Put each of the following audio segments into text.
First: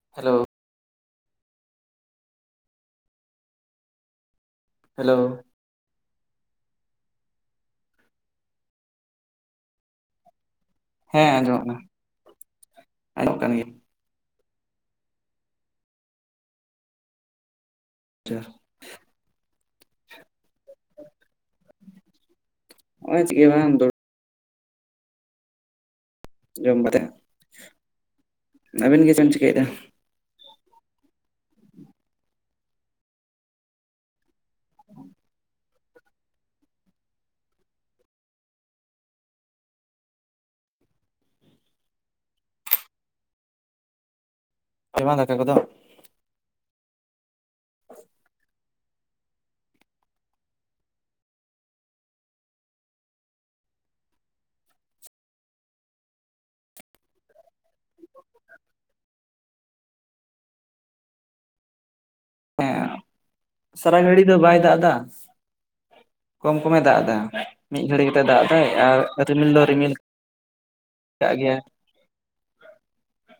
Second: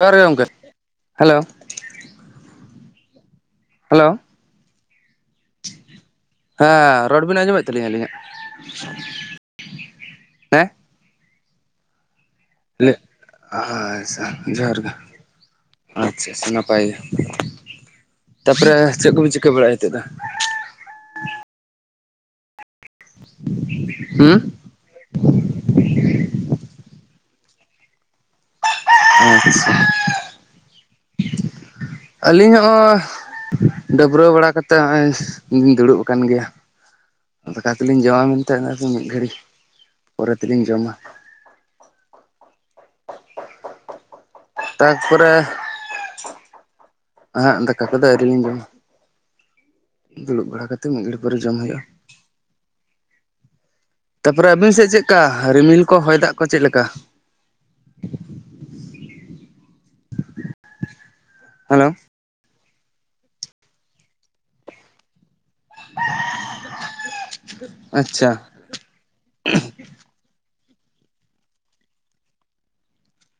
ᱡᱚᱦᱟᱨ ᱜᱮ ᱦᱮᱞᱳ ᱜᱚᱢᱠᱮ ᱦᱮᱞᱳ᱾ ᱦᱮᱞᱳ ᱦᱮᱞᱳ ᱦᱮᱸ ᱲᱚᱲ ᱵᱤᱱ ᱟᱸᱡᱚᱢᱮᱫ ᱛᱟᱹᱟᱞᱞᱤᱧᱟ ᱟᱹᱞᱤᱧᱟᱜ? ᱦᱮᱸ ᱦᱮᱸ ᱟᱸᱡᱚᱢᱚᱜ ᱠᱟᱱᱟ᱾ ᱟᱸᱡᱚᱢᱚᱜ ᱠᱟᱱ ᱜᱮᱭᱟ [unintelligible] ᱡᱚᱦᱟᱨ ᱜᱮ, ᱟᱪᱪᱷᱟ‌ ᱟᱪᱪᱷᱟ ᱱᱟᱯᱟᱭ ᱜᱮ᱾ ᱡᱚᱦᱟᱨ ᱛᱟᱯᱚᱨᱮ ᱪᱮᱫ ᱠᱚᱵᱤᱱ ᱪᱤᱠᱟᱹ ᱵᱟᱲᱟᱭᱮᱜᱼᱟ ᱱᱤᱛᱚᱜ ᱫᱚ? ᱱᱚᱜ ᱚᱭ ᱪᱮᱜ ᱜᱮ ᱵᱟᱝ ᱫᱩᱲᱩᱵ ᱦᱩᱸ? ᱡᱚᱢ ᱠᱟᱛᱮᱫ ᱟᱹᱵᱤᱱ ᱜᱮ ᱪᱮᱢ ᱪᱤᱠᱟᱹᱭᱮᱫᱟ ᱟᱪᱪᱷᱟ ᱟᱹᱞᱤᱧᱟᱜ ᱦᱚᱸ ᱰᱟᱹᱵᱽᱨᱟᱹᱣ ᱵᱟᱲᱟ ᱠᱟᱛᱮᱫ ᱱᱚᱜᱼᱚᱭ ᱞᱤᱧ ᱫᱩᱲᱩᱵ ᱟᱠᱟᱱ ᱜᱮᱭᱟ ᱫᱟᱠᱟ ᱠᱚᱞᱤᱧ ᱡᱚᱢᱟ ᱢᱮᱱᱛᱮ ᱟᱫᱚ ᱢᱤᱫ ᱜᱷᱟᱹᱲᱤᱡ ᱯᱚᱨᱮ ᱛᱮᱞᱤᱧ ᱡᱚᱢᱟ ᱵᱟᱝ ᱛᱟᱯᱚᱨᱮ ᱫᱟᱠᱟ ᱠᱚᱫᱚ ᱦᱟᱜ ᱫᱟᱠᱟ ᱠᱚᱫᱚ ᱟᱹᱣᱨᱤᱤᱧ ᱡᱚᱢᱟ ᱫᱩᱲᱩᱵ ᱵᱟᱲᱟ ᱠᱟᱛᱮ ᱢᱤᱫ ᱜᱷᱟᱹᱲᱤ ᱯᱚᱨᱮ ᱡᱚᱢ ᱦᱩᱭᱩᱜᱼᱟ ᱛᱟᱯᱚᱨᱮ ᱟᱹᱵᱤᱱ ᱥᱮᱫ ᱪᱮᱫ ᱞᱮᱠᱟ ᱨᱤᱢᱤᱞ ᱠᱚ ᱦᱚᱭ ᱫᱟᱜ ᱠᱚ ᱪᱮᱫ ᱞᱮᱠᱟ ᱦᱮᱞᱳ ᱦᱮᱸ ᱥᱟᱨᱟ ᱜᱷᱟᱹᱲᱤ ᱫᱚ ᱵᱟᱭ ᱫᱟᱜ ᱮᱫᱟ ᱠᱚᱢ ᱠᱚᱢᱮ ᱫᱟᱜ ᱮᱫᱟ ᱢᱤᱫ ᱜᱷᱟᱹᱲᱤ ᱠᱟᱛᱮ ᱟᱪᱪᱷᱟ ᱫᱟᱜ ᱮᱫᱟᱭ ᱟᱨ ᱨᱤᱢᱤᱞ ᱫᱚ ᱨᱤᱢᱤᱞ ᱠᱟᱜ ᱜᱮᱭᱟᱭ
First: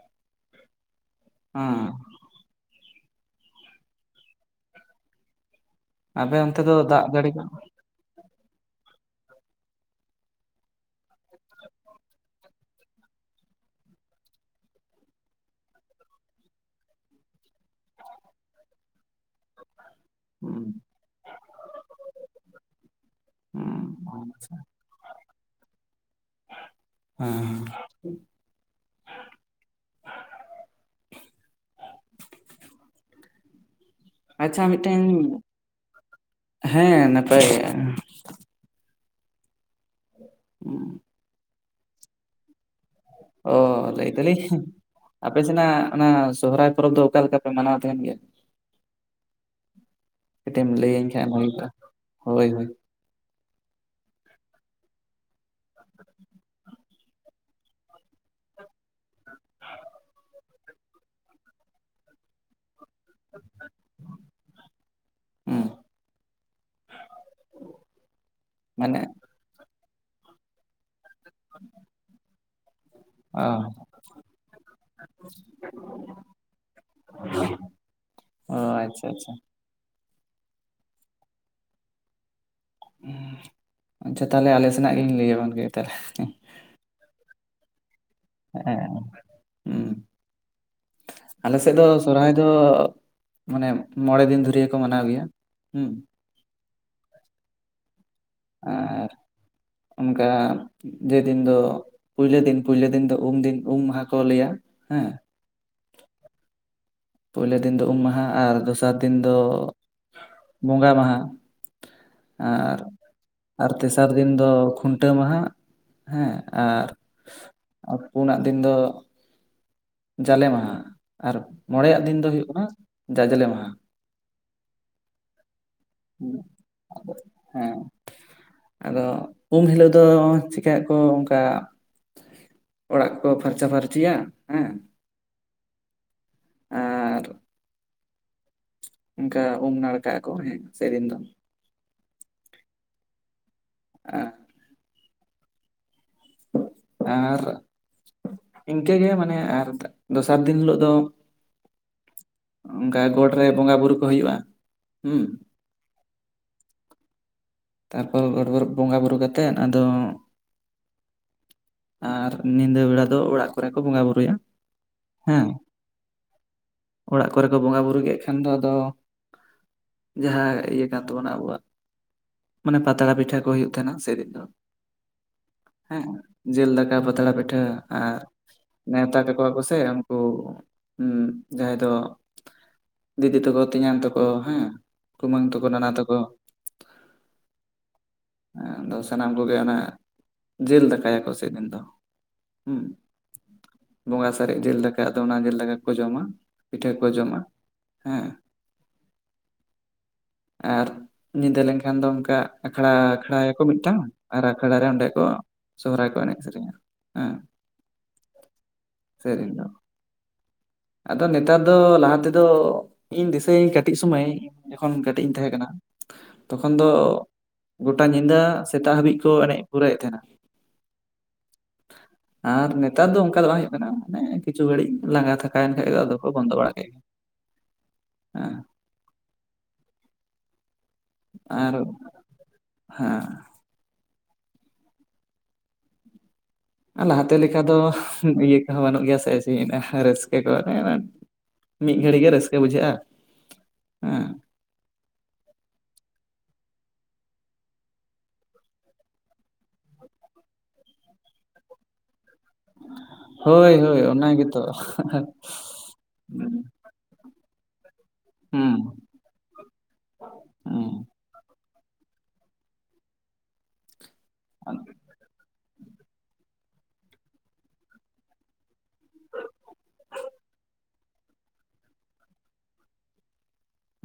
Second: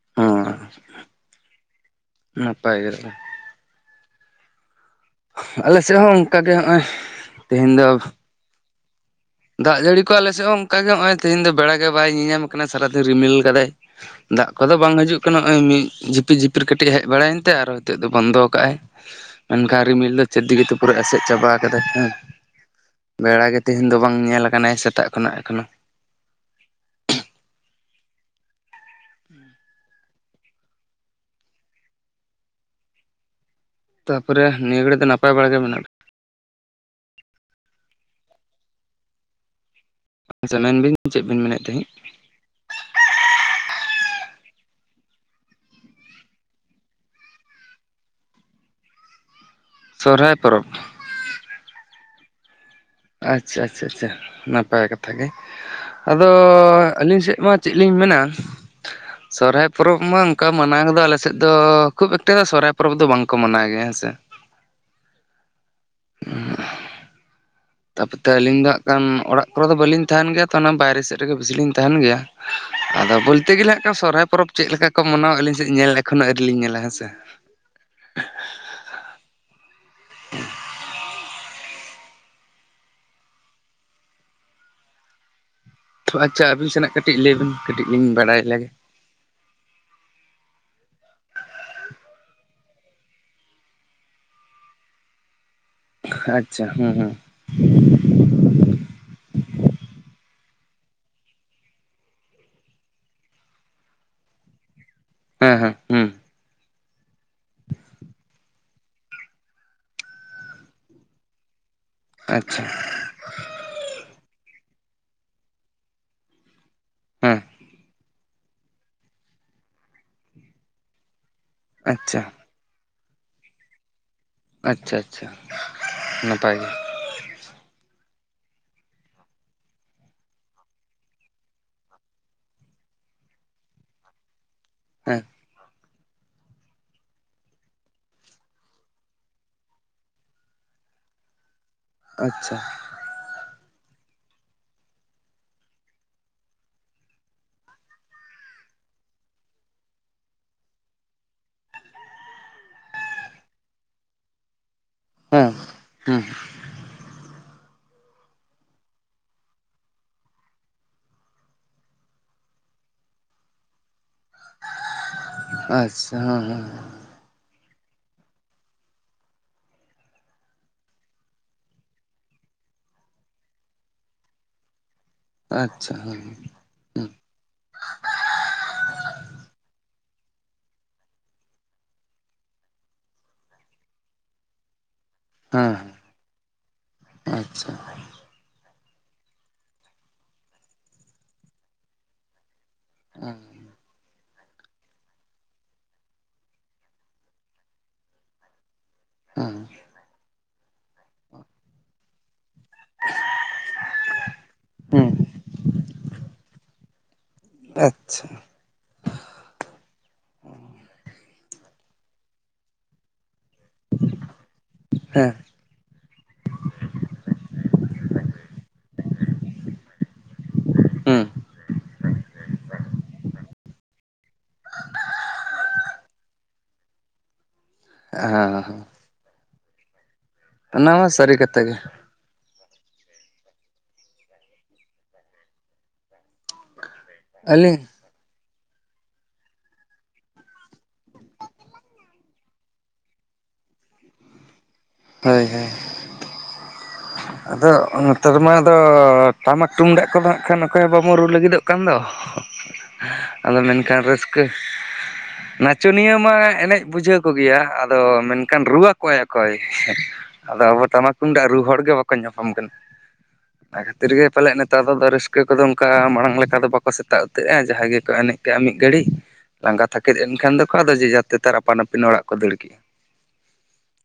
[unintelligible] [unintelligible] ᱱᱟᱯᱟᱭ ᱜᱮ ᱟᱞᱮ ᱥᱮᱫ ᱦᱚᱸ ᱟᱯᱮ ᱚᱱᱠᱟ ᱜᱮ ᱚᱱᱛᱮ ᱫᱚ ᱦᱚᱸᱜᱼᱚᱭ ᱫᱟᱜ ᱡᱟᱹᱲᱤ ᱠᱚ ᱛᱮᱦᱮᱧ ᱫᱚ ᱫᱟᱜ ᱡᱟᱹᱲᱤ ᱠᱚ ᱟᱞᱮᱥᱮᱫ ᱦᱚᱸ ᱚᱱᱠᱟ ᱜᱮ ᱱᱚᱜᱼᱚᱭ ᱛᱮᱦᱮᱧ ᱫᱚ ᱵᱮᱲᱟ ᱜᱮ ᱵᱟᱭ ᱧᱤᱧᱟᱢ ᱠᱟᱱᱟ ᱥᱟᱨᱟᱫᱤᱱ ᱨᱤᱢᱤᱞ ᱠᱟᱫᱟᱭ ᱫᱟᱜ ᱠᱚᱫᱚ ᱵᱟᱝ ᱦᱤᱡᱩᱜ ᱠᱟᱱᱟ ᱱᱚᱜᱼᱚᱭ ᱢᱤᱫ ᱡᱷᱤᱯᱤ ᱡᱷᱤᱯᱤᱨ ᱠᱟᱹᱴᱤᱡ ᱦᱮᱡ ᱵᱟᱲᱟᱭᱮᱱ ᱛᱮ ᱟᱨᱚ ᱱᱤᱛᱚᱜ ᱫᱚ ᱵᱚᱱᱫᱚ ᱠᱟᱜᱼᱟᱭ ᱢᱮᱱᱠᱷᱟᱱ ᱨᱤᱢᱤᱞ ᱪᱮᱫ ᱦᱩᱸ [unintelligible] ᱮᱥᱮᱫ ᱪᱟᱵᱟ ᱠᱟᱫᱟᱭ ᱦᱮ ᱵᱮᱲᱟ ᱜᱮ ᱦᱩᱸ ᱛᱮᱦᱤᱧ ᱫᱚ ᱵᱟᱝ ᱧᱮᱞ ᱟᱠᱟᱱᱟᱭ ᱥᱮᱛᱟᱜ ᱠᱷᱚᱱᱟᱜ ᱮᱠᱷᱚᱱᱚ ᱦᱮᱸ ᱛᱟᱯᱚᱨᱮ ᱟᱪᱪᱷᱟ ᱱᱤᱭᱟᱹ ᱜᱷᱟᱹᱲᱤ ᱢᱤᱫᱴᱮᱱ ᱫᱚ ᱱᱟᱯᱟᱭ ᱵᱟᱲᱟ ᱜᱮ ᱢᱮᱱᱟᱜ ᱯᱮ ᱦᱮᱸ ᱱᱟᱯᱟᱭ ᱜᱮ ᱟᱪᱪᱷᱟ ᱢᱮᱱ ᱵᱤᱱ ᱪᱮᱫ ᱵᱤᱱ ᱢᱮᱱᱮᱫ ᱛᱟᱦᱮᱸᱫ ᱚ ᱞᱟᱹᱭ ᱫᱟᱞᱤᱧ ᱟᱯᱮ ᱥᱮᱱᱟᱜ ᱚᱱᱟ ᱥᱚᱦᱚᱨᱟᱭ ᱯᱚᱨᱚᱵᱽ ᱫᱚ ᱚᱠᱟ ᱞᱮᱠᱟ ᱯᱮ ᱢᱟᱱᱟᱣ ᱛᱟᱦᱮᱱ ᱜᱮᱭᱟ ᱥᱚᱦᱨᱟᱭ ᱠᱟᱹᱴᱤᱡ ᱯᱚᱨᱚᱵᱽ ᱮᱢ ᱞᱟᱹᱭᱟᱹᱧ ᱠᱷᱟᱱ ᱵᱷᱟᱜᱮ ᱠᱚᱜ-ᱟ ᱦᱳᱭ ᱦᱳᱭ ᱟᱪᱪᱷᱟ ᱟᱪᱪᱷᱟ ᱟᱪᱪᱷᱟ ᱱᱟᱯᱟᱭ ᱠᱟᱛᱷᱟ ᱜᱮ ᱟᱫᱚ ᱟᱹᱞᱤᱧ ᱥᱮᱫ ᱢᱟ ᱪᱮᱫ ᱞᱤᱧ ᱢᱮᱱᱟ ᱥᱚᱨᱦᱟᱭ ᱯᱚᱨᱚᱵᱽ ᱢᱟ ᱚᱱᱠᱟ ᱢᱟᱱᱟᱣ ᱠᱚ ᱫᱚ ᱟᱞᱮ ᱥᱮᱫ ᱫᱚ ᱠᱷᱩᱵ ᱮᱠᱴᱟ ᱫᱚ ᱥᱚᱨᱦᱟᱭ ᱯᱚᱨᱚᱵᱽ ᱫᱚ ᱵᱟᱝ ᱠᱚ ᱢᱟᱱᱟᱣ ᱜᱮᱭᱟ ᱦᱮᱸᱥᱮ ᱦᱩᱸ ᱛᱟᱯᱚᱛᱮ ᱟᱹᱞᱤᱧ ᱫᱚ ᱦᱟᱜ ᱢᱟᱱᱮ ᱠᱷᱟᱱ ᱚᱲᱟᱜ ᱠᱚᱨᱮ ᱫᱚ ᱵᱟᱹᱞᱤᱧ ᱛᱟᱦᱮᱱ ᱜᱮᱭᱟ ᱛᱚ ᱚᱱᱟ ᱵᱟᱭᱨᱮ ᱥᱮᱫ ᱨᱮᱜᱮ ᱵᱮᱥᱤ ᱞᱤᱧ ᱛᱟᱦᱮᱱ ᱜᱮᱭᱟ ᱟᱫᱚ ᱚ ᱵᱚᱞᱛᱮ ᱜᱮᱞᱮ ᱦᱟᱜ ᱠᱷᱟᱱ ᱥᱚᱨᱦᱟᱭ ᱯᱚᱨᱚᱵᱽ ᱪᱮᱫ ᱞᱮᱠᱟ ᱠᱚ ᱢᱟᱱᱟᱣᱟ ᱟᱹᱞᱤᱧ ᱥᱮᱫ ᱧᱮᱞ ᱮᱠᱷᱚᱱᱳ ᱟᱹᱣᱨᱤ ᱞᱤᱧ ᱧᱮᱞᱟ ᱦᱮᱸ ᱥᱮ ᱚ ᱟᱪᱪᱷᱟ ᱟᱪᱪᱷᱟ [unintelligible] ᱟᱪᱪᱷᱟ ᱛᱟᱦᱚᱞᱮ ᱟᱞᱮ ᱥᱮᱱᱟᱜ ᱜᱤᱧ ᱞᱟᱹᱭᱟᱞᱟᱝ ᱜᱮ ᱛᱟᱦᱚᱞᱮ ᱟᱪᱪᱷᱟ ᱟᱵᱤᱱ ᱥᱮᱱᱟᱜ ᱠᱟᱹᱴᱤᱡ ᱞᱟᱹᱭᱵᱮᱱ ᱠᱟᱹᱴᱤᱡ ᱞᱤᱧ ᱵᱟᱲᱟᱭ ᱞᱮᱜᱮ ᱦᱮᱸ ᱦᱮᱸ ᱟᱞᱮ ᱥᱮᱫ ᱫᱚ ᱥᱚᱨᱦᱟᱭ ᱫᱚ ᱢᱟᱱᱮ ᱢᱚᱬᱮ ᱫᱤᱱ ᱫᱷᱩᱨᱭᱟᱹ ᱠᱚ ᱢᱟᱱᱟᱣ ᱜᱮᱭᱟ ᱦᱩᱸ ᱟᱪᱪᱷᱟ ᱦᱩᱸ ᱦᱩᱸ ᱟᱨ ᱚᱱᱠᱟ ᱡᱮᱫᱤᱱ ᱫᱚ ᱯᱩᱭᱞᱳ ᱫᱤᱱ ᱯᱩᱭᱞᱳ ᱫᱤᱱ ᱫᱚ ᱩᱢ ᱫᱤᱱ ᱩᱢ ᱢᱟᱦᱟ ᱠᱚ ᱞᱟᱹᱭᱟ ᱦᱮᱸ ᱦᱮᱸ ᱦᱮᱸ ᱦᱩᱸ ᱯᱳᱭᱞᱳ ᱫᱤᱱ ᱫᱚ ᱩᱢ ᱢᱟᱦᱟ ᱟᱨ ᱫᱚᱥᱟᱨ ᱫᱤᱱ ᱫᱚ ᱵᱚᱸᱜᱟ ᱢᱟᱦᱟ ᱟᱪᱪᱷᱟ ᱟᱨ ᱟᱨ ᱛᱮᱥᱟᱨ ᱫᱤᱱ ᱫᱚ ᱠᱷᱩᱱᱴᱟᱹᱣ ᱢᱟᱦᱟ ᱦᱮᱸ ᱟᱨ ᱦᱮᱸ ᱯᱩᱱᱟᱜ ᱫᱤᱱ ᱫᱚ ᱡᱟᱞᱮ ᱢᱟᱦᱟ ᱟᱨ ᱢᱚᱬᱮᱭᱟᱜ ᱟᱪᱪᱷᱟ ᱫᱤᱱ ᱫᱚ ᱦᱩᱭᱩᱜ ᱠᱟᱱᱟ ᱡᱟᱡᱽᱞᱮ ᱢᱟᱦᱟ ᱟᱪᱪᱷᱟ ᱟᱪᱪᱷᱟ ᱱᱟᱯᱟᱭ ᱜᱮ ᱦᱮᱸ ᱟᱫᱚ ᱩᱢ ᱦᱤᱞᱳᱜ ᱫᱚ ᱪᱤᱠᱟᱭᱟ ᱠᱚ ᱚᱱᱠᱟ ᱚᱲᱟᱜ ᱠᱚᱠᱚ ᱯᱷᱟᱨᱪᱟ ᱯᱷᱷᱟᱨᱪᱤᱭᱟ ᱦᱮᱸ ᱟᱨ ᱚᱱᱠᱟ ᱩᱢ ᱱᱟᱲᱠᱟ ᱟᱠᱚ ᱦᱮᱸ ᱥᱮᱭ ᱫᱟᱱ ᱫᱚ ᱟᱪᱪᱷᱟ ᱟᱸ ᱟᱨ ᱤᱱᱠᱟᱹ ᱜᱮᱮᱷ ᱢᱟᱱᱮ ᱟᱨ ᱫᱚᱥᱟᱨ ᱫᱤᱱ ᱦᱤᱞᱳᱜ ᱫᱚ ᱚᱱᱠᱟ ᱜᱚᱴ ᱨᱮ ᱵᱚᱸᱜᱟ ᱵᱩᱨᱩ ᱠᱚ ᱦᱩᱭᱩᱜᱼᱟ ᱦᱩᱸ ᱦᱮᱸ ᱦᱩ ᱛᱟᱨᱯᱚᱨ ᱜᱚᱰ ᱵᱩᱨᱩ ᱵᱚᱸᱜᱟ ᱵᱩᱨᱩ ᱠᱟᱛᱮᱫ ᱟᱫᱚ ᱟᱨ ᱧᱤᱫᱟᱹ ᱵᱮᱲᱟ ᱫᱚ ᱚᱲᱟᱜ ᱠᱚᱨᱮ ᱠᱚ ᱵᱚᱸᱜᱟ ᱵᱩᱨᱩᱭᱟ ᱦᱮᱸ ᱟᱪᱪᱷᱟ ᱦᱮᱸ ᱦᱮᱸ ᱚᱲᱟᱜ ᱠᱚᱨᱮ ᱠᱚ ᱵᱚᱸᱜᱟ ᱵᱩᱨᱩ ᱠᱮᱫ ᱠᱷᱟᱱ ᱫᱚ ᱟᱫᱚ ᱡᱟᱦᱟᱸ ᱤᱭᱟᱹ ᱠᱟᱱ ᱛᱟᱵᱚᱱᱟ ᱟᱵᱚᱣᱟᱜ ᱢᱟᱱᱮ ᱯᱟᱛᱲᱟ ᱯᱤᱴᱷᱟᱹ ᱠᱚ ᱦᱩᱭᱩᱜ ᱛᱟᱦᱮᱱᱟ ᱥᱮᱭ ᱫᱤᱱ ᱫᱚ ᱦᱮᱸ ᱡᱮᱞ ᱫᱟᱠᱟ ᱦᱮᱸ ᱯᱟᱛᱲᱟ ᱯᱤᱴᱟᱹ ᱟᱨ ᱱᱮᱶᱛᱟ ᱠᱟᱠᱚᱣᱟ ᱠᱚ ᱥᱮ ᱩᱱᱠᱩ ᱡᱟᱦᱟᱸᱭ ᱫᱚ ᱫᱤᱫᱤ ᱛᱟᱠᱚ ᱛᱮᱧᱟᱝ ᱛᱟᱠᱚ ᱦᱮᱸ ᱠᱩᱢᱟᱹᱝ ᱛᱟᱠᱚ ᱦᱮᱸ ᱱᱟᱱᱟ ᱛᱟᱠᱚ ᱟᱪᱪᱷᱟ ᱦᱮ ᱟᱫᱚ ᱥᱟᱱᱟᱢ ᱠᱚᱜᱮ ᱚᱱᱟ ᱡᱤᱞ ᱫᱟᱠᱟᱭᱟᱠᱚ ᱥᱮ ᱫᱤᱱ ᱫᱚᱦ ᱚᱸ᱾ ᱵᱚᱸᱜᱟ ᱥᱟᱨᱮᱡᱽ ᱡᱤᱞ ᱫᱟᱠᱟ ᱟᱫᱚ ᱚᱱᱟ ᱡᱤᱞ ᱫᱟᱠᱟ ᱠᱚ ᱡᱚᱢᱟ ᱯᱤᱴᱷᱟᱹ ᱠᱚ ᱡᱚᱢᱟ ᱦᱮᱸ ᱦᱮᱸ ᱟᱨ ᱧᱤᱫᱟᱹ ᱞᱮᱱᱠᱷᱟᱱ ᱫᱚ ᱚᱱᱠᱟ ᱟᱠᱷᱲᱟ ᱟᱠᱷᱲᱟᱭᱟᱠᱚ ᱢᱤᱫᱴᱟᱝ ᱟᱨ ᱟᱠᱷᱲᱟ ᱨᱮ ᱚᱸᱰᱮ ᱦᱩᱸ ᱠᱚ ᱥᱚᱦᱨᱟᱭ ᱠᱚ ᱮᱱᱮᱡ ᱥᱮᱨᱮᱧᱟ ᱦᱮᱸ ᱟᱪᱪᱷᱟ ᱥᱮᱸᱜ ᱨᱤᱱ ᱫᱚ ᱟᱫᱚ ᱱᱮᱛᱟᱨ ᱫᱚ ᱞᱟᱦᱟ ᱛᱮᱫᱚ ᱤᱧ ᱫᱤᱥᱟᱹᱭ ᱠᱟᱹᱴᱤᱡᱽ ᱥᱚᱢᱟᱹᱭ ᱡᱚᱠᱷᱚᱱ ᱠᱟᱹᱴᱤᱡᱽ ᱦᱮᱸ ᱤᱧ ᱛᱟᱦᱮᱸ ᱠᱟᱱᱟ ᱛᱚᱠᱷᱚᱱ ᱫᱚ ᱜᱚᱴᱟ ᱧᱤᱫᱟᱹ ᱥᱮᱛᱟᱜ ᱦᱟᱹᱵᱤᱡᱽ ᱠᱚ ᱮᱱᱮᱡ ᱯᱩᱨᱟᱹᱭᱮᱫ ᱛᱟᱦᱮᱱᱟ᱾ ᱦᱩᱸ ᱟᱨ ᱱᱮᱛᱟᱨ ᱫᱚ ᱚᱱᱠᱟ ᱫᱚ ᱵᱟᱝ ᱦᱩᱭᱩᱜ ᱠᱟᱱᱟ ᱢᱟᱱᱮ ᱠᱤᱪᱷᱩ ᱜᱷᱟᱹᱲᱤᱡᱽ ᱞᱟᱸᱜᱟ ᱛᱷᱟᱠᱟᱣᱮᱱ ᱠᱷᱟᱱ ᱫᱚ ᱟᱫᱚ ᱠᱚ ᱵᱚᱱᱫᱚ ᱵᱟᱲᱟ ᱠᱮᱜ ᱦᱮᱸ ᱦᱚᱸᱦᱚ ᱚᱱᱟᱢᱟᱥ ᱟᱨ ᱦᱮᱸ ᱞᱟᱦᱟᱛᱮ ᱞᱮᱠᱟ ᱫᱚ ᱟᱹᱞᱤᱧ ᱤᱭᱟᱹ ᱦᱚᱸ ᱵᱟᱹᱱᱩᱜ ᱜᱮᱭᱟ ᱥᱮ ᱨᱟᱹᱥᱠᱟᱹ ᱠᱚ ᱢᱤᱫ ᱜᱷᱟᱹᱲᱤ ᱜᱮ ᱨᱟᱹᱥᱠᱟᱹ ᱵᱩᱡᱷᱟᱹᱜᱼᱟ᱾ ᱦᱮᱸ ᱦᱳᱭ ᱦᱳᱭ ᱟᱫᱚ ᱱᱚᱛᱮᱨᱮᱢᱟ ᱟᱫᱚ ᱴᱟᱢᱟᱠ ᱴᱩᱢᱫᱟᱜ ᱠᱚᱫᱚ ᱦᱟᱸᱜ ᱠᱷᱟᱱ ᱚᱠᱚᱭ ᱦᱚᱸ ᱵᱟᱢᱚᱱ ᱨᱩ ᱞᱟᱹᱜᱤᱫᱚᱜ ᱠᱟᱱ ᱫᱚ ᱟᱫᱚ ᱦᱳᱭ ᱦᱳᱭ ᱢᱮᱱᱠᱷᱟᱱ ᱚᱱᱟ ᱨᱟᱹᱥᱠᱟᱹ ᱜᱮᱛᱚ ᱱᱟᱪᱚᱱᱤᱭᱟᱹ ᱢᱟ ᱦᱩᱸ ᱮᱱᱮᱡ ᱵᱩᱡᱷᱟᱹᱣ ᱠᱚᱜᱮᱭᱟ ᱟᱫᱚ ᱢᱮᱱᱠᱷᱟᱱ ᱦᱩᱸ ᱨᱩᱣᱟᱹᱠᱚᱼᱟᱭ ᱚᱠᱚᱭ ᱟᱫᱚ ᱟᱵᱚ ᱦᱩᱸ ᱴᱟᱢᱟᱠ ᱛᱩᱢᱫᱟᱜ ᱨᱩ ᱦᱚᱲ ᱜᱮ ᱵᱟᱠᱚ ᱧᱟᱯᱟᱢ ᱠᱟᱱᱟ ᱚᱱᱟ ᱠᱷᱟᱹᱛᱤᱨ ᱜᱮ ᱯᱟᱞ ᱱᱮᱛᱟᱨ ᱫᱚ ᱨᱟᱥ ᱯᱠᱟᱹ ᱠᱚᱫᱚ ᱚᱱᱠᱟ ᱢᱟᱲᱟᱝ ᱞᱮᱠᱟ ᱫᱚ ᱵᱟᱠᱚ ᱥᱮᱛᱟᱜ ᱩᱛᱟᱹᱨᱼᱟ ᱡᱟᱦᱟᱸᱭ ᱜᱮᱠᱚ ᱮᱱᱮᱡ ᱠᱮᱜᱼᱟ ᱢᱤᱫ ᱜᱷᱟᱹᱲᱤᱡᱽ ᱞᱟᱸᱜᱟ ᱛᱷᱟᱠᱮᱫ ᱮᱱᱠᱷᱟᱱ ᱫᱚᱠᱚ ᱟᱫᱚ ᱡᱮᱡᱟ ᱛᱮᱛᱟᱨ ᱟᱯᱟᱱ ᱟᱹᱯᱤᱱ ᱚᱲᱟᱜ ᱠᱚ ᱫᱟᱹᱲ ᱠᱮᱜᱼᱟ᱾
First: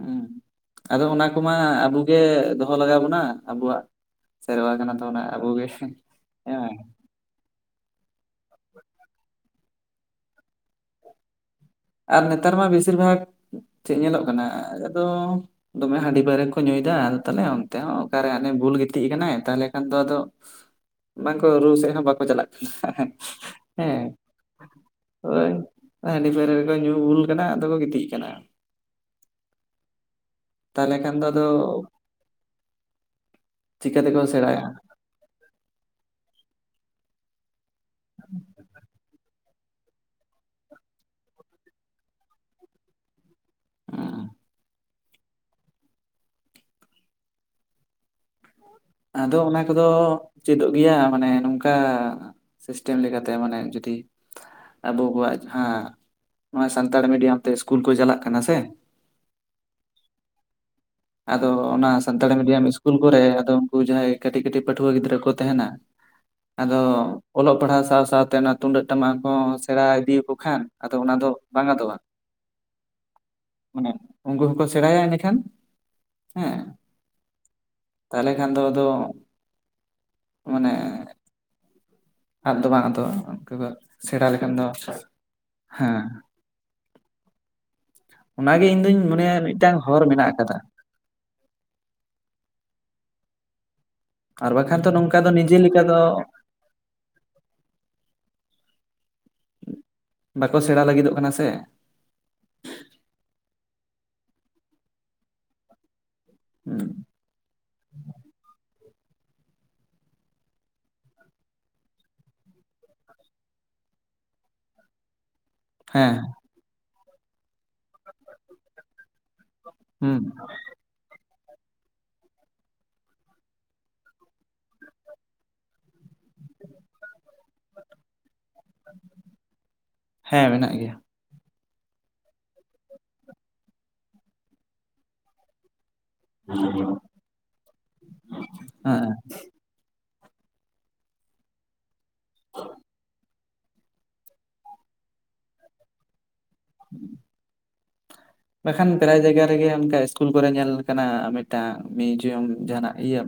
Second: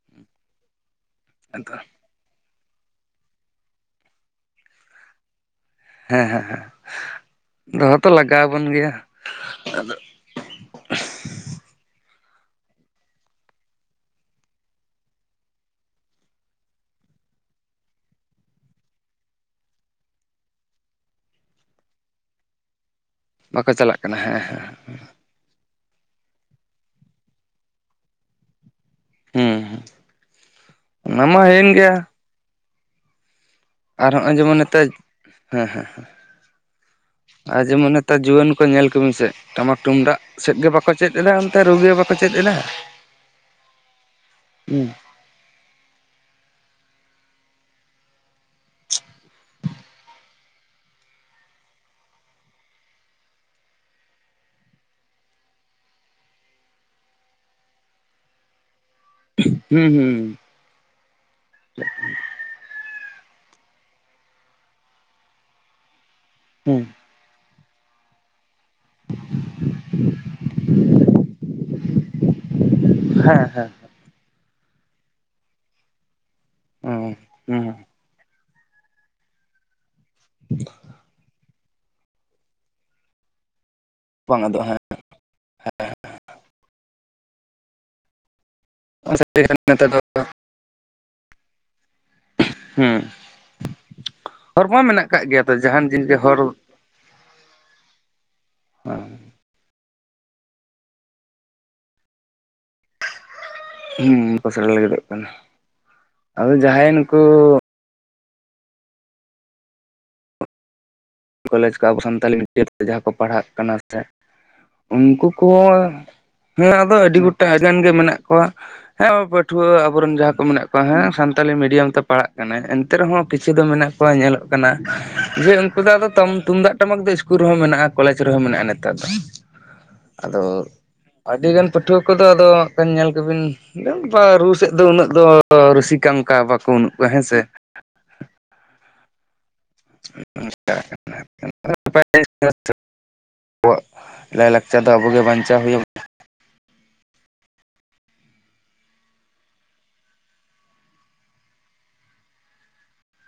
ᱩᱸ ᱟᱫᱚ ᱚᱱᱟ ᱠᱚᱢᱟ ᱟᱫᱚ ᱟᱵᱚ ᱜᱮ ᱫᱚᱦᱚ ᱞᱟᱜᱟᱣ ᱵᱚᱱᱟ ᱟᱵᱚᱣᱟᱜ ᱥᱮᱨᱣᱟ ᱠᱟᱱᱟ ᱛᱟᱵᱚᱱᱟ ᱟᱵᱚᱜᱮ ᱦᱮᱸ ᱦᱮᱸ ᱵᱟᱝ? ᱫᱚᱦᱚ ᱛᱚ ᱞᱟᱜᱟᱣ ᱟᱵᱚᱱ ᱜᱮᱭᱟ ᱟᱨ ᱱᱮᱛᱟᱨ ᱢᱟ ᱵᱮᱥᱤᱨ ᱵᱷᱟᱜᱽ ᱪᱮᱫ ᱧᱮᱞᱚᱜ ᱠᱟᱱᱟ ᱟᱫᱚ ᱫᱚᱢᱮ ᱦᱟᱺᱰᱤ ᱯᱟᱹᱭᱨᱟᱹ ᱠᱚ ᱧᱩᱭᱫᱟ ᱟᱫᱚ ᱛᱟᱦᱞᱮ ᱚᱱᱛᱮ ᱦᱚᱸ ᱚᱠᱟᱨᱮ ᱦᱮ ᱵᱷᱩᱞ ᱜᱤᱛᱤᱡ ᱠᱟᱱᱟᱭ ᱛᱟᱦᱚᱞᱮ ᱠᱷᱟᱱ ᱫᱚ ᱟᱫᱚ ᱵᱟᱝᱠᱚ ᱨᱩ ᱥᱮᱫ ᱦᱚᱸ ᱵᱟᱠᱚ ᱪᱟᱞᱟᱜ ᱠᱟᱱᱟ ᱵᱟᱠᱚ ᱪᱟᱞᱟᱜ ᱠᱟᱱᱟ ᱦᱮᱸ ᱦᱮᱸ ᱦᱚᱭ ᱦᱟᱺᱰᱤ ᱯᱟᱹᱣᱨᱟᱹ ᱨᱮ ᱠᱚ ᱧᱩ ᱵᱩᱞ ᱟᱠᱟᱱᱟ ᱟᱫᱚ ᱠᱚ ᱜᱤᱛᱤᱡ ᱟᱠᱟᱱᱟ ᱦᱩ ᱦᱩᱸ ᱛᱟᱦᱚᱞᱮ ᱠᱷᱟᱱ ᱚᱱᱟ ᱫᱚ ᱢᱟ ᱟᱫᱚ [inaudible] ᱦᱩᱭᱮᱱ ᱪᱤᱠᱟᱹ ᱛᱮᱠᱚ ᱟᱨᱦᱚᱸ ᱟᱸ.. ᱡᱮᱢᱚᱜ ᱥᱮᱬᱟᱭᱟ ᱱᱮᱛᱟᱨ ᱦᱮᱸ ᱦᱮᱸ ᱦᱮᱸ, ᱟᱨ ᱡᱮᱢᱚᱱ ᱱᱮᱛᱟᱨ ᱡᱩᱣᱟᱹᱱ ᱠᱚ ᱧᱮᱞ ᱠᱩᱢ ᱥᱮ ᱴᱟᱢᱟᱠ ᱛᱩᱢᱰᱟᱜ ᱥᱮᱫ ᱜᱮ ᱵᱟᱠᱚ ᱪᱮᱫ ᱮᱫᱟ ᱮᱱᱛᱮ ᱨᱩ ᱜᱮ ᱵᱟᱠᱚ ᱪᱮᱫ ᱮᱫᱟ ᱩᱸ [unintelligible] ᱦᱩᱸ [unintelligible] ᱟᱫᱚ ᱚᱱᱟ ᱠᱚᱫᱚ ᱪᱮᱫᱚᱜ ᱜᱮᱭᱟ ᱢᱟᱱᱮ ᱱᱚᱝᱠᱟ ᱥᱤᱥᱴᱮᱢ ᱞᱮᱠᱟᱛᱮ ᱢᱟᱱᱮ ᱡᱩᱫᱤ ᱟᱵᱚ ᱠᱚᱣᱟᱜ ᱡᱟᱦᱟᱸ ᱱᱚᱣᱟ ᱥᱟᱱᱛᱟᱲᱤ ᱢᱤᱰᱤᱭᱟᱢ ᱛᱮ ᱤᱥᱠᱩᱞ ᱠᱚ ᱪᱟᱞᱟᱜ ᱠᱟᱱᱟ ᱥᱮ ᱦᱩᱸ ᱦᱩᱸ ᱟᱫᱚ ᱚᱱᱟ ᱥᱟᱱᱛᱟᱲᱤ ᱢᱤᱰᱤᱭᱟᱢ ᱤᱥᱠᱩᱞ ᱠᱚᱨᱮ ᱟᱫᱚ [unintelligible] ᱡᱟᱦᱟᱸᱭ ᱠᱟᱹᱴᱤᱡ ᱠᱟᱹᱴᱤᱡ ᱯᱟᱹᱴᱷᱩᱣᱟᱹ ᱜᱤᱫᱽᱨᱟᱹ ᱠᱚ ᱛᱟᱦᱮᱱᱟ ᱟᱫᱚ ᱦᱩᱸ ᱚᱞᱚᱜ ᱯᱟᱲᱦᱟᱣ ᱥᱟᱶ ᱥᱟᱶᱛᱮ ᱚᱱᱟ ᱛᱩᱢᱫᱟᱹᱜ ᱴᱟᱢᱟᱠ ᱠᱚ ᱥᱮᱬᱟ ᱤᱫᱤᱭᱟᱠᱚ ᱠᱷᱟᱱ ᱟᱫᱚ ᱚᱱᱟ ᱫᱚ ᱵᱟᱝ ᱟᱫᱚᱜᱼᱟ ᱦᱮᱸ ᱦᱮᱸ ᱩᱱᱠᱩ ᱦᱚᱸᱠᱚ ᱥᱮᱬᱟᱭᱟ ᱮᱱᱟᱹᱠᱷᱟᱱ ᱦᱮᱸ ᱚ ᱦᱩᱸ ᱛᱟᱦᱚᱞᱮ ᱠᱷᱟᱱ ᱫᱚ ᱟᱫᱚ ᱢᱟᱱᱮ ᱟᱫ ᱫᱚ ᱵᱟᱝ ᱟᱫᱚᱜᱼᱟ ᱚᱱᱠᱟ ᱫᱚ ᱥᱮᱬᱟ ᱵᱟᱝ ᱞᱮᱠᱷᱟᱱ ᱟᱫᱚᱜ ᱫᱚ ᱦᱮᱸ ᱦᱮᱸ [inaudible] ᱚᱱᱟᱜᱮ ᱤᱧ ᱫᱚᱧ ᱢᱚᱱᱮᱭᱟ ᱢᱤᱫᱴᱟᱝ ᱱᱮᱛᱟᱨ ᱫᱚ ᱦᱚᱨ ᱢᱮᱱᱟᱜ ᱟᱠᱟᱫᱟ ᱦᱩᱸ ᱟᱨ ᱦᱚᱨ ᱢᱟ ᱵᱟᱠᱷᱟᱱ ᱫᱚ ᱢᱮᱱᱟᱜ ᱱᱚᱝᱠᱟ ᱟᱠᱟᱜ ᱫᱚ ᱜᱮᱭᱟ ᱛᱚ ᱱᱤᱡᱮ ᱞᱮᱠᱟ ᱡᱟᱦᱟᱱ ᱫᱚ ᱡᱤᱱᱤᱥ ᱜᱮ ᱦᱚᱨ ᱦᱮᱸ [unintelligible] ᱵᱟᱠᱚ ᱥᱮᱬᱟ ᱞᱟᱹᱜᱤᱫᱚᱜ ᱠᱟᱱᱟ ᱥᱮ ᱦᱩ ᱵᱟᱠᱚ ᱥᱮᱬᱟ ᱞᱟᱹᱜᱤᱫᱚᱜ ᱠᱟᱱᱟ [inaudible] ᱟᱫᱚ ᱡᱟᱦᱟᱸᱭ ᱦᱮᱸ ᱱᱩᱠᱩ ᱠᱚᱞᱮᱡᱽ ᱠᱚ ᱟᱵᱚ ᱥᱟᱱᱛᱟᱞᱤ ᱢᱤᱰᱤᱭᱟᱢ ᱛᱮ ᱡᱟᱦᱟᱸ ᱠᱚ ᱯᱟᱲᱦᱟᱜ ᱠᱟᱱᱟ ᱥᱮ ᱩᱱᱠᱩ ᱠᱚ ᱦᱮᱸ ᱦᱮᱸ ᱟᱫᱚ ᱟᱹᱰᱤ ᱜᱚᱴᱟᱝ ᱴᱟᱜ ᱜᱟᱱ ᱜᱮ ᱢᱮᱱᱟᱜ ᱠᱚᱣᱟ ᱦᱮᱸ ᱯᱟᱹᱴᱷᱩᱣᱟᱹ ᱟᱵᱚᱨᱮᱱ ᱦᱩᱸ ᱡᱟᱦᱟᱸ ᱠᱚ ᱢᱮᱱᱟᱜ ᱠᱚ ᱠᱚᱣᱟ ᱦᱮᱸ ᱥᱟᱱᱛᱟᱞᱤ ᱢᱤᱰᱤᱭᱟᱢ ᱛᱮ ᱯᱟᱲᱦᱟᱜ ᱠᱟᱱᱟᱭ ᱮᱱᱛᱮ ᱨᱮᱦᱚᱸ ᱠᱤᱪᱷᱩ ᱫᱚ ᱢᱮᱱᱟᱜ ᱠᱚᱣᱟ ᱧᱮᱞᱚᱜ ᱠᱟᱱᱟ ᱡᱮ ᱩᱱ.... -ᱠᱩ ᱫᱚ ᱟᱫᱚ ᱛᱚᱢ ᱛᱩᱢᱫᱟᱜ ᱴᱟᱢᱟᱠ ᱫᱚ -ᱠᱩᱞ ᱨᱮᱦᱚᱸ ᱢᱮᱱᱟᱜᱼᱟ ᱠᱚᱞᱮᱡᱽ ᱨᱮᱦᱚᱸ ᱢᱮᱱᱟᱜᱼᱟ ᱱᱮᱛᱟᱨ ᱫᱚ, ᱟᱫᱚ ᱦᱮᱸ ᱢᱮᱱᱟᱜ ᱜᱮᱭᱟ ᱟᱹᱰᱤ ᱜᱟᱱ ᱯᱟᱹᱴᱷᱩᱣᱟᱹ ᱠᱚᱫᱚ ᱟᱫᱚ ᱧᱮᱞ ᱠᱚ ᱵᱤᱱ [unintelligible] ᱨᱩ ᱥᱮᱫ ᱫᱚ ᱩᱱᱟᱹᱜ ᱫᱚ ᱨᱥᱤᱠᱟ ᱚᱱᱠᱟ ᱵᱟᱠᱚ ᱵᱟᱹᱱᱩᱜ ᱠᱚᱣᱟ ᱦᱮᱸ ᱥᱮ [inaudible] ᱦᱮᱸ ᱪ [unintelligible] ᱦ [unintelligible] ᱟᱵᱚᱣᱟᱜ ᱞᱟᱭᱼᱞᱟᱠᱪᱟᱨ ᱫᱚ ᱟᱵᱚᱜᱮ ᱵᱟᱧᱪᱟᱣ ᱦᱩᱭᱩ ᱟᱵ..... [unintelligible] ᱵᱟᱠᱷᱟᱱ ᱯᱨᱟᱭ ᱡᱟᱭᱜᱟ ᱨᱮᱜᱮ ᱚᱱᱠᱟ ᱤᱥᱠᱩᱞ ᱠᱚᱨᱮ ᱧᱮᱞ ᱟᱠᱟᱱᱟ ᱢᱤᱫᱴᱟᱝ ᱢᱤᱭᱩᱡᱤᱭᱟᱢ ᱡᱟᱦᱱᱟᱜ ᱤᱭᱟᱹ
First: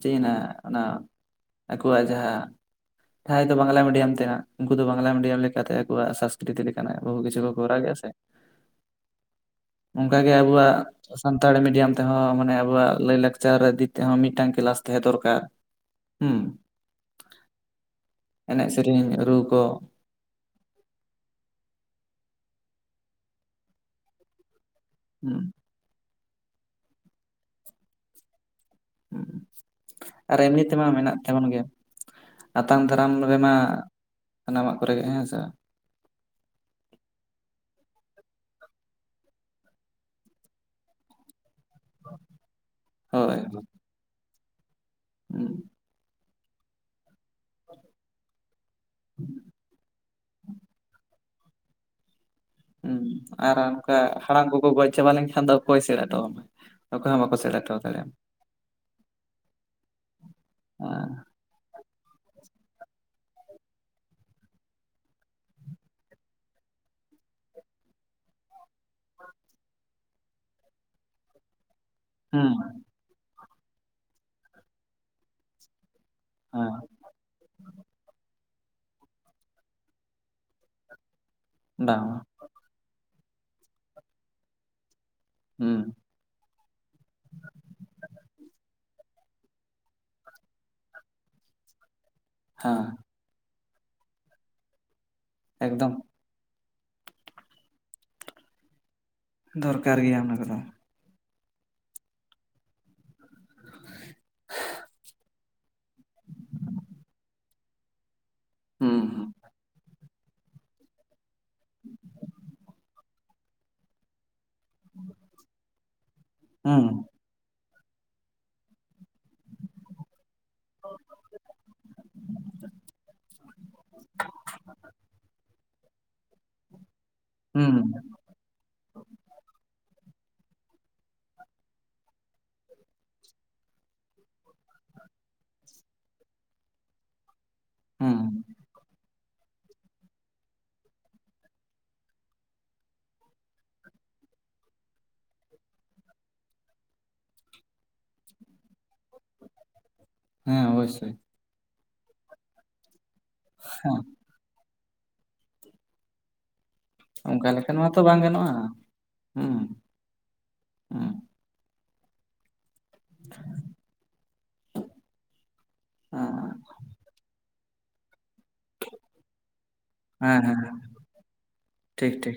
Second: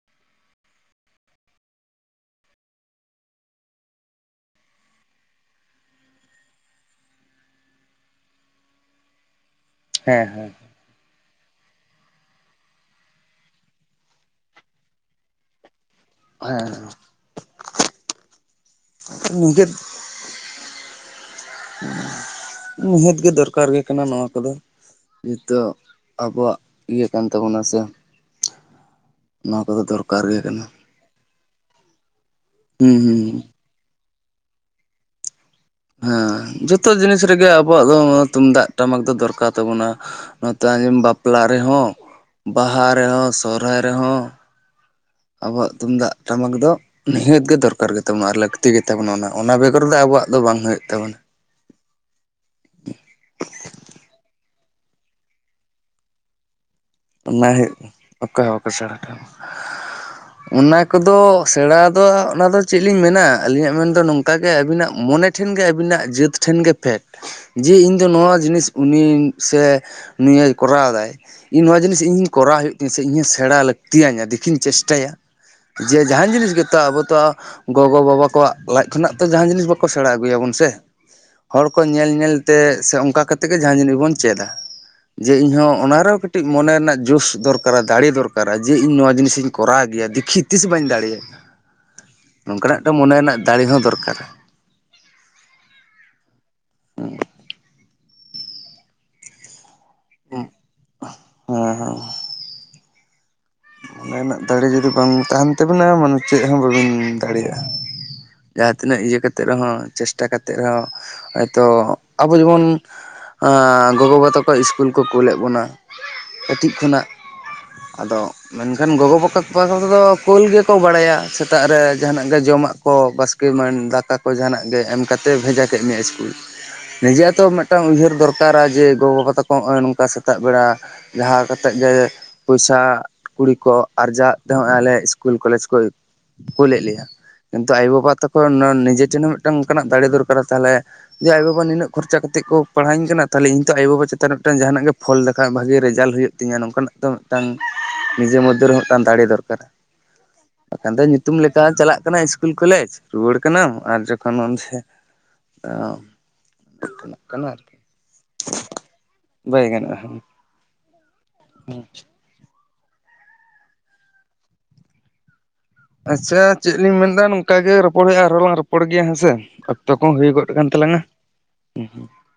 ᱪᱮᱫ ᱦᱮᱱᱟᱜ-ᱟ ᱚᱱᱟ ᱟᱠᱚᱣᱟᱜ ᱡᱟᱦᱟᱸ ᱡᱟᱦᱟᱸᱭ ᱫᱚ ᱵᱟᱝᱞᱟ ᱢᱤᱰᱤᱭᱟᱢ ᱛᱮ ᱦᱟᱸᱜ ᱩᱱᱠᱩ ᱫᱚ ᱵᱟᱝᱞᱟ ᱢᱤᱰᱤᱭᱟᱢ ᱞᱮᱠᱟᱛᱮ ᱟᱠᱩᱣᱟᱜ ᱥᱟᱸᱥᱠᱨᱤᱛᱤ ᱞᱮᱠᱟᱱᱟᱜ ᱵᱩᱦᱩ ᱠᱤᱪᱷᱩ ᱠᱚ ᱠᱚᱨᱟᱣ ᱜᱮᱭᱟ ᱥᱮ‌ ᱚᱱᱠᱟ ᱦᱮᱸ ᱜᱮ ᱦᱮᱸ ᱟᱵᱚᱣᱟᱜ ᱥᱟᱱᱛᱟᱲᱤ ᱢᱤᱰᱤᱭᱟᱢ ᱛᱮᱦᱚᱸ ᱢᱟᱱᱮ ᱟᱵᱚᱣᱟᱜ ᱞᱟᱹᱭ ᱞᱟᱠᱪᱟᱨ ᱤᱫᱤ ᱛᱮᱦᱚᱸ ᱢᱤᱫᱴᱟᱝ ᱠᱮᱞᱟᱥ ᱛᱟᱦᱮᱸ ᱫᱚᱨᱠᱟᱨ ᱦᱩᱸ ᱦᱮᱸ ᱮᱱᱮᱡ ᱥᱮᱨᱮᱧ ᱨᱩ ᱠᱚ ᱱᱤᱦᱟᱹᱛ [unintelligible] ᱱᱤᱦᱟᱹᱛ ᱜᱮ ᱫᱚᱨᱠᱟᱨ ᱜᱮ ᱠᱟᱱᱟ ᱱᱚᱣᱟ ᱠᱚᱫᱚ ᱦᱩᱸ ᱱᱤᱛᱚᱜ ᱟᱵᱚᱣᱟᱜ ᱤᱭᱟᱹ ᱠᱟᱱ ᱛᱟᱵᱚᱱᱟ ᱥᱮ ᱦᱩᱸ ᱱᱚᱣᱟ ᱠᱚᱫᱚ ᱫᱚᱨᱠᱟᱨ ᱟᱨ ᱜᱮ ᱮᱢᱱᱤ ᱠᱟᱱᱟ ᱛᱮᱢᱟ ᱢᱮᱱᱟᱜ ᱛᱟᱵᱚᱱ ᱜᱮᱭᱟ ᱟᱛᱟᱝ ᱦᱩᱸ ᱫᱟᱨᱟᱢ ᱦᱩᱸ ᱨᱮ ᱢᱟ ᱥᱟᱱᱟᱢᱟᱜ ᱠᱚᱨᱮ ᱜᱮ ᱦᱮᱸ ᱥᱮ ᱦᱮᱸ ᱡᱚᱛᱚ ᱡᱤᱱᱤᱥ ᱨᱮᱜᱮ ᱟᱵᱚᱣᱟᱜ ᱫᱚ ᱛᱩᱢᱫᱟᱜ ᱴᱟᱢᱟᱠ ᱫᱚ ᱫᱚᱨᱠᱟᱨ ᱛᱟᱵᱚᱱᱟ᱾ ᱱᱚᱛᱮ ᱟᱸᱡᱮᱢ ᱵᱟᱯᱞᱟ ᱨᱮᱦᱚᱸ ᱵᱟᱦᱟ ᱨᱮᱦᱚᱸ ᱦᱳᱭ ᱥᱚᱦᱨᱟᱭ ᱨᱮᱦᱚᱸ᱾ ᱦᱩᱸ ᱟᱵᱚᱣᱟᱜ ᱛᱩᱢᱫᱟᱜ ᱴᱟᱢᱟᱠ ᱫᱚ ᱱᱤᱦᱟᱹᱛ ᱜᱮ ᱫᱚᱨᱠᱟᱨ ᱜᱮ ᱛᱟᱵᱚᱱᱟ ᱟᱨ ᱞᱟᱹᱠ ᱠᱷᱩᱛᱤ ᱜᱮᱛᱟᱵᱚᱱᱟ ᱚᱱᱟ ᱵᱮᱜᱚᱨ ᱫᱚ ᱟᱵᱚᱣᱟᱜ ᱫᱚ ᱵᱟᱝ ᱦᱳᱭᱳᱜ ᱛᱟᱵᱚᱱᱟ᱾ ᱦᱩᱸ ᱟᱨ ᱚᱱᱠᱟ ᱦᱟᱲᱟᱢ ᱠᱚᱠᱚ ᱜᱚᱡ ᱪᱟᱵᱟ ᱞᱮᱱᱠᱷᱟᱱ ᱫᱚ ᱚᱠᱚᱭ ᱥᱮᱬᱟᱭ ᱛᱟᱵᱚᱱᱟ᱾ ᱚᱱᱟ ᱦᱳᱭᱳᱜ ᱚᱠᱚᱭ ᱦᱚᱸ ᱚᱠᱚ ᱥᱮᱬᱟ ᱥᱚᱴᱚ‌ ᱟᱢᱟ ᱚᱱᱟ ᱠᱚᱫᱚ ᱥᱮᱬᱟ ᱫᱚ ᱚᱱᱟ ᱫᱚ ᱪᱮᱫ ᱞᱤᱧ ᱢᱮᱱᱟ ᱟᱹᱞᱤᱧᱟᱜ ᱢᱮᱱᱫᱚ ᱱᱚᱝᱠᱟ ᱜᱮ ᱟᱹᱵᱤᱱᱟᱜ ᱢᱚᱱᱮ ᱴᱷᱮᱱ ᱜᱮ ᱟᱹᱵᱤᱱᱟᱜ ᱡᱟᱹᱛ ᱴᱷᱮᱱ ᱜᱮ ᱯᱷᱮᱠ ᱡᱮ ᱤᱧ ᱫᱚ ᱱᱚᱣᱟ ᱡᱤᱱᱤᱥ ᱩᱱᱤ ᱥᱮ ᱱᱤᱭ ᱠᱚᱨᱟᱣᱫᱟᱭ᱾ ᱤᱧ ᱱᱚᱣᱟ ᱡᱤᱱᱤᱥ ᱤᱧᱤᱧ ᱦᱩᱸ ᱠᱚᱨᱟᱣ ᱦᱩᱭᱩᱜ ᱛᱤᱧᱟᱹ ᱥᱮ ᱤᱧ ᱦᱚᱸ ᱥᱮᱬᱟ ᱞᱟᱹᱠᱛᱤᱭ ᱟᱹᱧᱟ ᱫᱮᱠᱷᱤᱧ ᱪᱮᱥᱴᱟᱭᱟ᱾ ᱡᱮ ᱡᱟᱦᱟᱱ ᱡᱤᱱᱤᱥ ᱜᱮᱛᱚ ᱦᱮᱸ ᱟᱵᱚ ᱛᱚ ᱜᱚᱜᱚᱼᱵᱟᱵᱟ ᱠᱚᱣᱟᱜ ᱞᱟᱡ ᱠᱷᱚᱱᱟᱜ ᱛᱚ ᱡᱟᱦᱟᱸ ᱡᱤᱱᱤᱥ ᱵᱟᱠᱚ ᱥᱮᱬᱟ ᱟᱹᱜᱩᱭ ᱟᱵᱚᱱ ᱥᱮ ᱦᱚᱲ ᱠᱚ ᱵᱟᱝ ᱧᱮᱞ ᱧᱮᱞ ᱛᱮ ᱥᱮ ᱚᱱᱠᱟ ᱠᱟᱛᱮ ᱜᱮ ᱡᱟᱦᱟᱸ ᱡᱤᱱᱤᱥ ᱜᱮ ᱵᱚᱱ ᱪᱮᱫᱟ ᱡᱮ ᱤᱧ ᱦᱚᱸ ᱦᱩᱸ ᱚᱱᱟ ᱨᱮᱦᱚᱸ ᱠᱟᱹᱴᱤᱡ ᱢᱚᱱᱮ ᱨᱮᱱᱟᱜ ᱡᱳᱥ ᱫᱚᱨᱠᱟᱨᱟ ᱫᱟᱲᱮ ᱫᱚᱨᱠᱟᱨᱟ ᱡᱮ ᱤᱧ ᱱᱚᱣᱟ ᱡᱤᱱᱤᱥᱤᱧ ᱠᱚᱨᱟᱣ ᱜᱮᱭᱟ ᱫᱤᱠᱷᱤ ᱛᱤᱥ ᱵᱟᱹᱧ ᱫᱟᱲᱮᱭᱟᱜᱼᱟ᱾ ‍‍ᱻ ᱱᱚᱝᱠᱟᱱᱟᱜ ᱢᱚᱱᱮ ᱨᱮᱱᱟᱜ ᱫᱟᱲᱮ ᱦᱚᱸ ᱫᱚᱨᱠᱟᱨᱟ᱾ ᱮᱠᱫᱚᱢ ᱦᱩᱸ ᱫᱚᱨᱠᱟᱨ ᱜᱮᱭᱟ ᱚᱱᱟ ᱠᱚᱫᱚ᱾ ᱦᱚᱸ ᱦᱚᱸ ᱚᱱᱟ ᱨᱮᱱᱟᱜ ᱫᱟᱲᱮ ᱡᱩᱫᱤ ᱵᱟᱝ ᱛᱟᱦᱮᱱ ᱛᱟᱵᱤᱱᱟ ᱢᱟᱱᱮ ᱪᱮᱜ ᱦᱚᱸ ᱵᱟᱹᱵᱤᱱ ᱫᱟᱲᱮᱭᱟᱜᱼᱟ᱾ ᱡᱟᱦᱟᱸ ᱛᱤᱱᱟᱹᱜ ᱤᱭᱟᱹ ᱦᱩᱸ ᱠᱟᱛᱮ ᱨᱮᱦᱚᱸ ᱪᱮᱥᱴᱟ ᱠᱟᱛᱮᱜ ᱨᱮᱦᱚᱸ ᱦᱚᱭᱛᱳ ᱟᱵᱚ ᱡᱮᱢᱚᱱ ᱚ ᱜᱚᱜᱚ-ᱵᱟᱵᱟ ᱛᱟᱠᱚ ᱤᱥᱠᱩᱞ ᱠᱚ ᱠᱳᱞᱮᱫ ᱵᱚᱱᱟ ᱠᱟᱹᱴᱤᱡ ᱦᱩᱸ ᱠᱷᱚᱱᱟᱜ᱾ ᱟᱫᱚ ᱢᱮᱱᱠᱷᱟᱱ ᱜᱚᱜᱚ ᱵᱟᱵᱟ ᱚ ᱠᱳᱞ ᱜᱮᱠᱚ ᱵᱟᱲᱟᱭᱟ ᱥᱮᱛᱟᱜ ᱨᱮ ᱡᱟᱦᱟᱱᱟᱜ ᱜᱮ ᱡᱚᱢᱟᱜ ᱠᱚ ᱵᱟᱥ ᱠᱮ ᱟᱱ ᱫᱟᱠᱟ ᱠᱚ ᱡᱟᱦᱟᱱᱟᱜ ᱜᱮ ᱮᱢ ᱠᱟᱛᱮ ᱵᱷᱮᱡᱟ ᱠᱮᱫ ᱢᱮᱭᱟ ᱤᱥᱠᱩᱞ ᱱᱤᱡᱮᱨᱟᱜ ᱛᱚ ᱦᱩᱸ ᱢᱤᱫᱴᱟᱝ ᱩᱭᱦᱟᱹᱨ ᱫᱚᱨᱠᱟᱨ᱾ ᱫᱚᱨᱠᱟᱨᱟ ᱡᱮ ᱜᱚᱼᱵᱟᱵᱟ ᱛᱟᱠᱚ ᱱᱚᱜᱼᱚᱭ ᱱᱚᱝᱠᱟ ᱥᱮᱛᱟᱜ ᱵᱮᱲᱟ ᱡᱟᱦᱟᱸ ᱠᱟᱛᱮᱫ ᱜᱮ ᱯᱚᱭᱥᱟ ᱠᱩᱲᱤ ᱠᱚ ᱟᱨᱡᱟᱣ ᱛᱮ ᱦᱚᱸᱜᱼᱚᱭ ᱟᱞᱮ ᱤᱥᱠᱩᱞ ᱠᱚᱞᱮᱡᱽ ᱠᱚ ᱠᱩᱞᱮᱜ ᱞᱮᱭᱟ᱾ ᱠᱤᱱᱛᱩ ᱦᱩᱸ ᱟᱭᱳᱼᱵᱟᱵᱟ ᱛᱚᱠᱷᱚᱱ ᱱᱤᱡᱮ ᱴᱷᱮᱱ ᱦᱚᱸ ᱢᱤᱫᱴᱟᱝ ᱚᱱᱠᱟᱱᱟᱜ ᱫᱟᱲᱮ ᱫᱚᱨᱟᱨᱟ ᱛᱟᱦᱚᱞᱮ ᱡᱮ ᱟᱭᱳᱵᱟ ᱱᱤᱱᱟᱹᱜ ᱠᱷᱚᱨᱪᱟ ᱠᱟᱛᱮᱮᱫ ᱠᱚ ᱯᱟᱲᱦᱟᱣ ᱤᱧ ᱠᱟᱱᱟ ᱛᱟᱦᱮ ᱤᱧᱚ ᱟᱭᱳᱼᱵᱟ ᱪᱮᱛᱟᱱ ᱢᱤᱫᱴᱟᱝ ᱡᱟᱦᱟᱱᱟᱜ ᱜᱮ ᱯᱷᱚᱞ ᱞᱮᱠᱷᱟ ᱵᱷᱟᱜᱮ ᱨᱮᱡᱟᱞᱴ ᱦᱳᱭᱳᱜ ᱛᱤᱧᱟᱹ ᱱᱚᱝᱠᱟᱱᱟᱜ ᱛᱚ ᱢᱤᱫᱴᱟᱝ ᱱᱤᱡᱮ ᱢᱚᱫᱽᱫᱷᱮ ᱨᱮᱦᱚᱸ ᱫᱟᱲᱮ ᱫᱚᱨᱠᱟᱨᱟ ᱦᱮᱸ ᱵᱟᱠᱷᱟᱱ ᱫᱚ ᱚᱵᱚᱥᱥᱳᱭ ᱧᱩᱛᱩᱢ ᱞᱮᱠᱟ ᱪᱟᱞᱟᱜ ᱠᱟᱱᱟ ᱤᱥᱠᱩᱞ ᱠᱚᱞᱮᱡᱽ ᱨᱩᱣᱟᱹᱲ ᱠᱟᱱᱟᱢ ᱟᱨ ᱦᱮᱸ ᱡᱚᱠᱷᱚᱱ ᱚᱱᱥᱮ ᱚᱱᱠᱟ ᱞᱮᱠᱷᱟᱱ ᱢᱟᱛᱚ ᱵᱟᱝ ᱜᱟᱱᱚᱜᱼᱟ ᱦᱩᱸ ᱵᱟᱭ ᱜᱟᱱᱚᱜᱼᱟ ᱦᱩᱸ᱾ [unintelligible] ᱻ ᱟᱪᱪᱷᱟ ᱪᱮᱜ ᱞᱤᱧ ᱢᱮᱱᱫᱟ ᱱᱚᱝᱠᱟ ᱜᱮ ᱨᱚᱯᱚᱲ ᱦᱩᱭᱩᱜᱼᱟ ᱟᱨᱦᱚᱸ ᱞᱟᱝ ᱨᱚᱯ ᱯᱚᱲ ᱜᱮᱭᱟ ᱦᱮᱸᱥᱮ ᱚᱠᱛᱚ ᱠᱚᱦᱚᱸ ᱦᱩᱭ ᱜᱚᱜ ᱦᱮᱸ ᱠᱟᱱ ᱛᱟᱞᱟᱝ ᱟ ᱦᱩᱸ ᱦᱩᱸ᱾ ᱴᱷᱤᱠ ᱴᱷᱤᱠ